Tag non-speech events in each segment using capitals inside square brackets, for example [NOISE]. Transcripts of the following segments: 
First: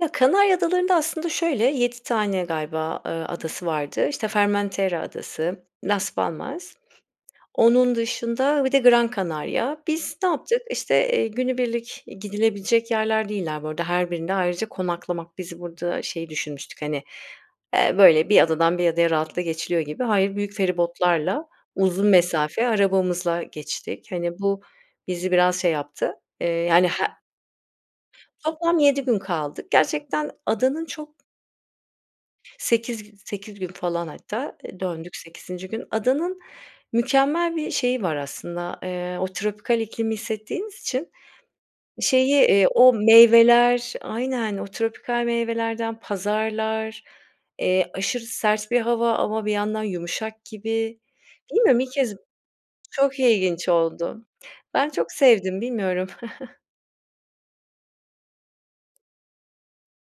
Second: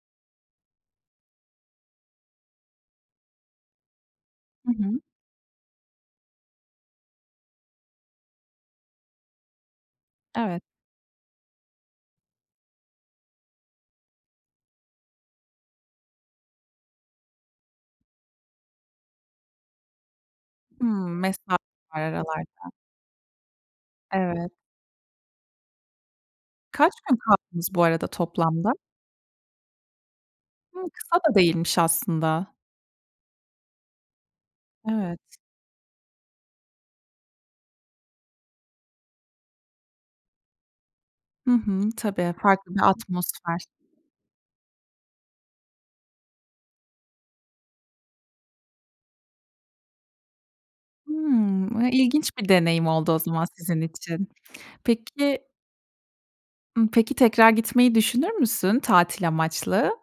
Ya, Kanarya Adaları'nda aslında şöyle, 7 tane galiba, ııı, adası vardı. İşte, Hı hı. Formentera adası, Las Palmas. Onun dışında bir de Gran Canaria. Biz ne yaptık? Evet. İşte, eee günübirlik gidilebilecek yerler değiller bu arada, her birinde ayrıca konaklamak Biz burada şeyi düşünmüştük, hani, eee, böyle bir adadan, bir adaya rahatlıkla geçiliyor gibi. Hayır, büyük Hımm, mesa feribotlarla, var uzun mesafe aralarda. arabamızla geçtik. Hani, Evet. bu, bizi biraz şey yaptı, eee, yani, Kaç h gün kaldınız bu arada toplamda? Toplam 7 gün kaldık. Gerçekten Hı, adanın çok kısa da değilmiş aslında. Sekiz gü 8 gün falan hatta eee, döndük Evet. 8. gün. Adanın mükemmel bir şeyi var aslında, eee, o tropikal iklimi hissettiğiniz için, Hı hı. şeyi, Tabii, eee, farklı bir o atmosfer. meyveler Aynen. O tropikal meyvelerden pazarlar, eee, aşırı sert bir hava ama bir yandan yumuşak gibi. Bilmiyorum Hımm, e, ilk kez ilginç bir deneyim oldu o Çok zaman ilginç sizin oldu. için. Ben çok Peki sevdim, bilmiyorum. [CHUCKLES] Imm, peki tekrar gitmeyi düşünür müsün tatil amaçlı?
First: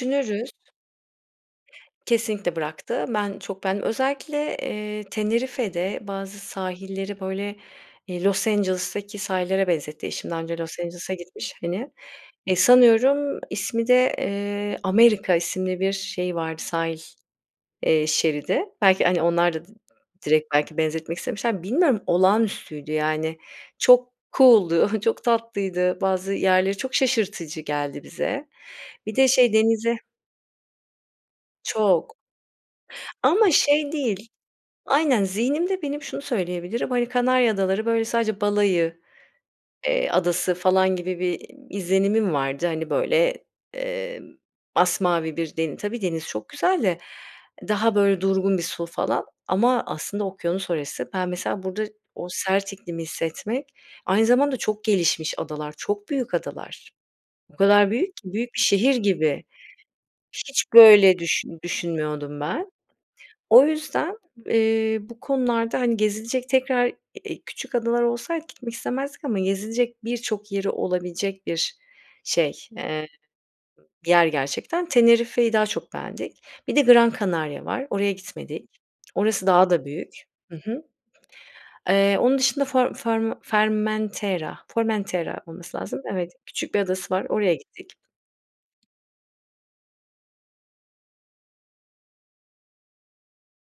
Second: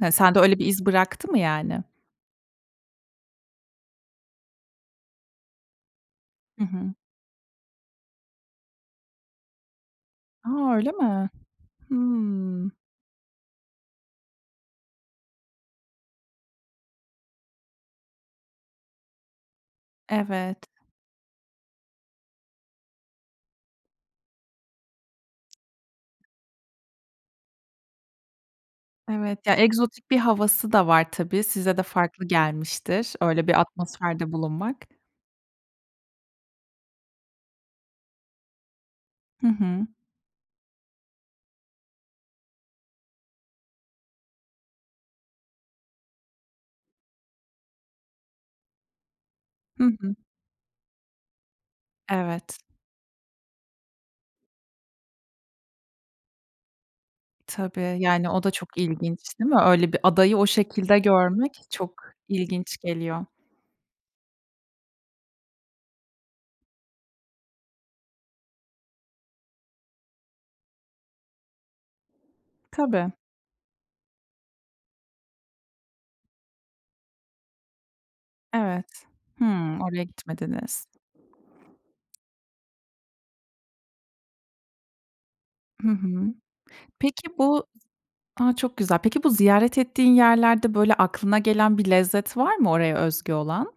Hani, sende öyle bir iz bıraktı mı yani? Kesinlikle bıraktı. Ben çok beğendim. Özellikle, eee, Tenerife'de bazı Hı hı. sahilleri, böyle, eee, Los Angeles'taki sahillere benzetti eşim, daha önce A, Los öyle Angeles'a mi? gitmiş, hani. E, Hımm. sanıyorum ismi de, eee, America isimli bir şeyi vardı, sahil, eee, şeridi. Belki, hani, onlar da d direkt Evet. belki benzetmek istemişlerdir. Bilmiyorum, olağanüstüydü yani çok cool'du, çok tatlıydı. Bazı yerleri çok şaşırtıcı geldi bize. Bir de Evet, şey, ya, denize egzotik bir havası da var tabii, size de Çok. farklı gelmiştir öyle Ama bir şey değil atmosferde bulunmak. Aynen. Zihnimde benim şunu söyleyebilirim, hani, Kanarya Adaları, böyle, sadece balayı, Hı hı. eee, adası falan gibi bir izlenimim vardı, hani, böyle, eee, masmavi bir deni Tabii, deniz çok güzel de. Daha böyle durgun bir su falan ama Hı hı. aslında okyanus orası. Ben mesela burada o Evet. sert iklimi hissetmek Aynı zamanda çok gelişmiş adalar, çok büyük adalar. O kadar Tabii, büyük yani, ki o da büyük bir çok şehir ilginç, gibi. değil mi? Öyle bir adayı o Hiç şekilde böyle düşün görmek çok düşünmüyordum ben. ilginç geliyor. O yüzden, eee, bu konularda, hani, gezilecek tekrar e e küçük adalar olsaydı gitmek istemezdik ama gezilecek birçok yeri olabilecek bir şey, eee, Tabii. bir yer gerçekten. Tenerife'yi daha çok beğendik. Bir de Gran Canaria var. Oraya gitmedik. Evet. Orası daha Hımm, da oraya büyük. Hı hı. gitmediniz. Eee, onun dışında for farm fermentera Formentera olması Hı lazım. Evet, hı. küçük bir adası var. Peki Oraya bu gittik. A, çok güzel. Peki bu ziyaret ettiğin yerlerde, böyle, aklına gelen bir lezzet var mı oraya özgü olan?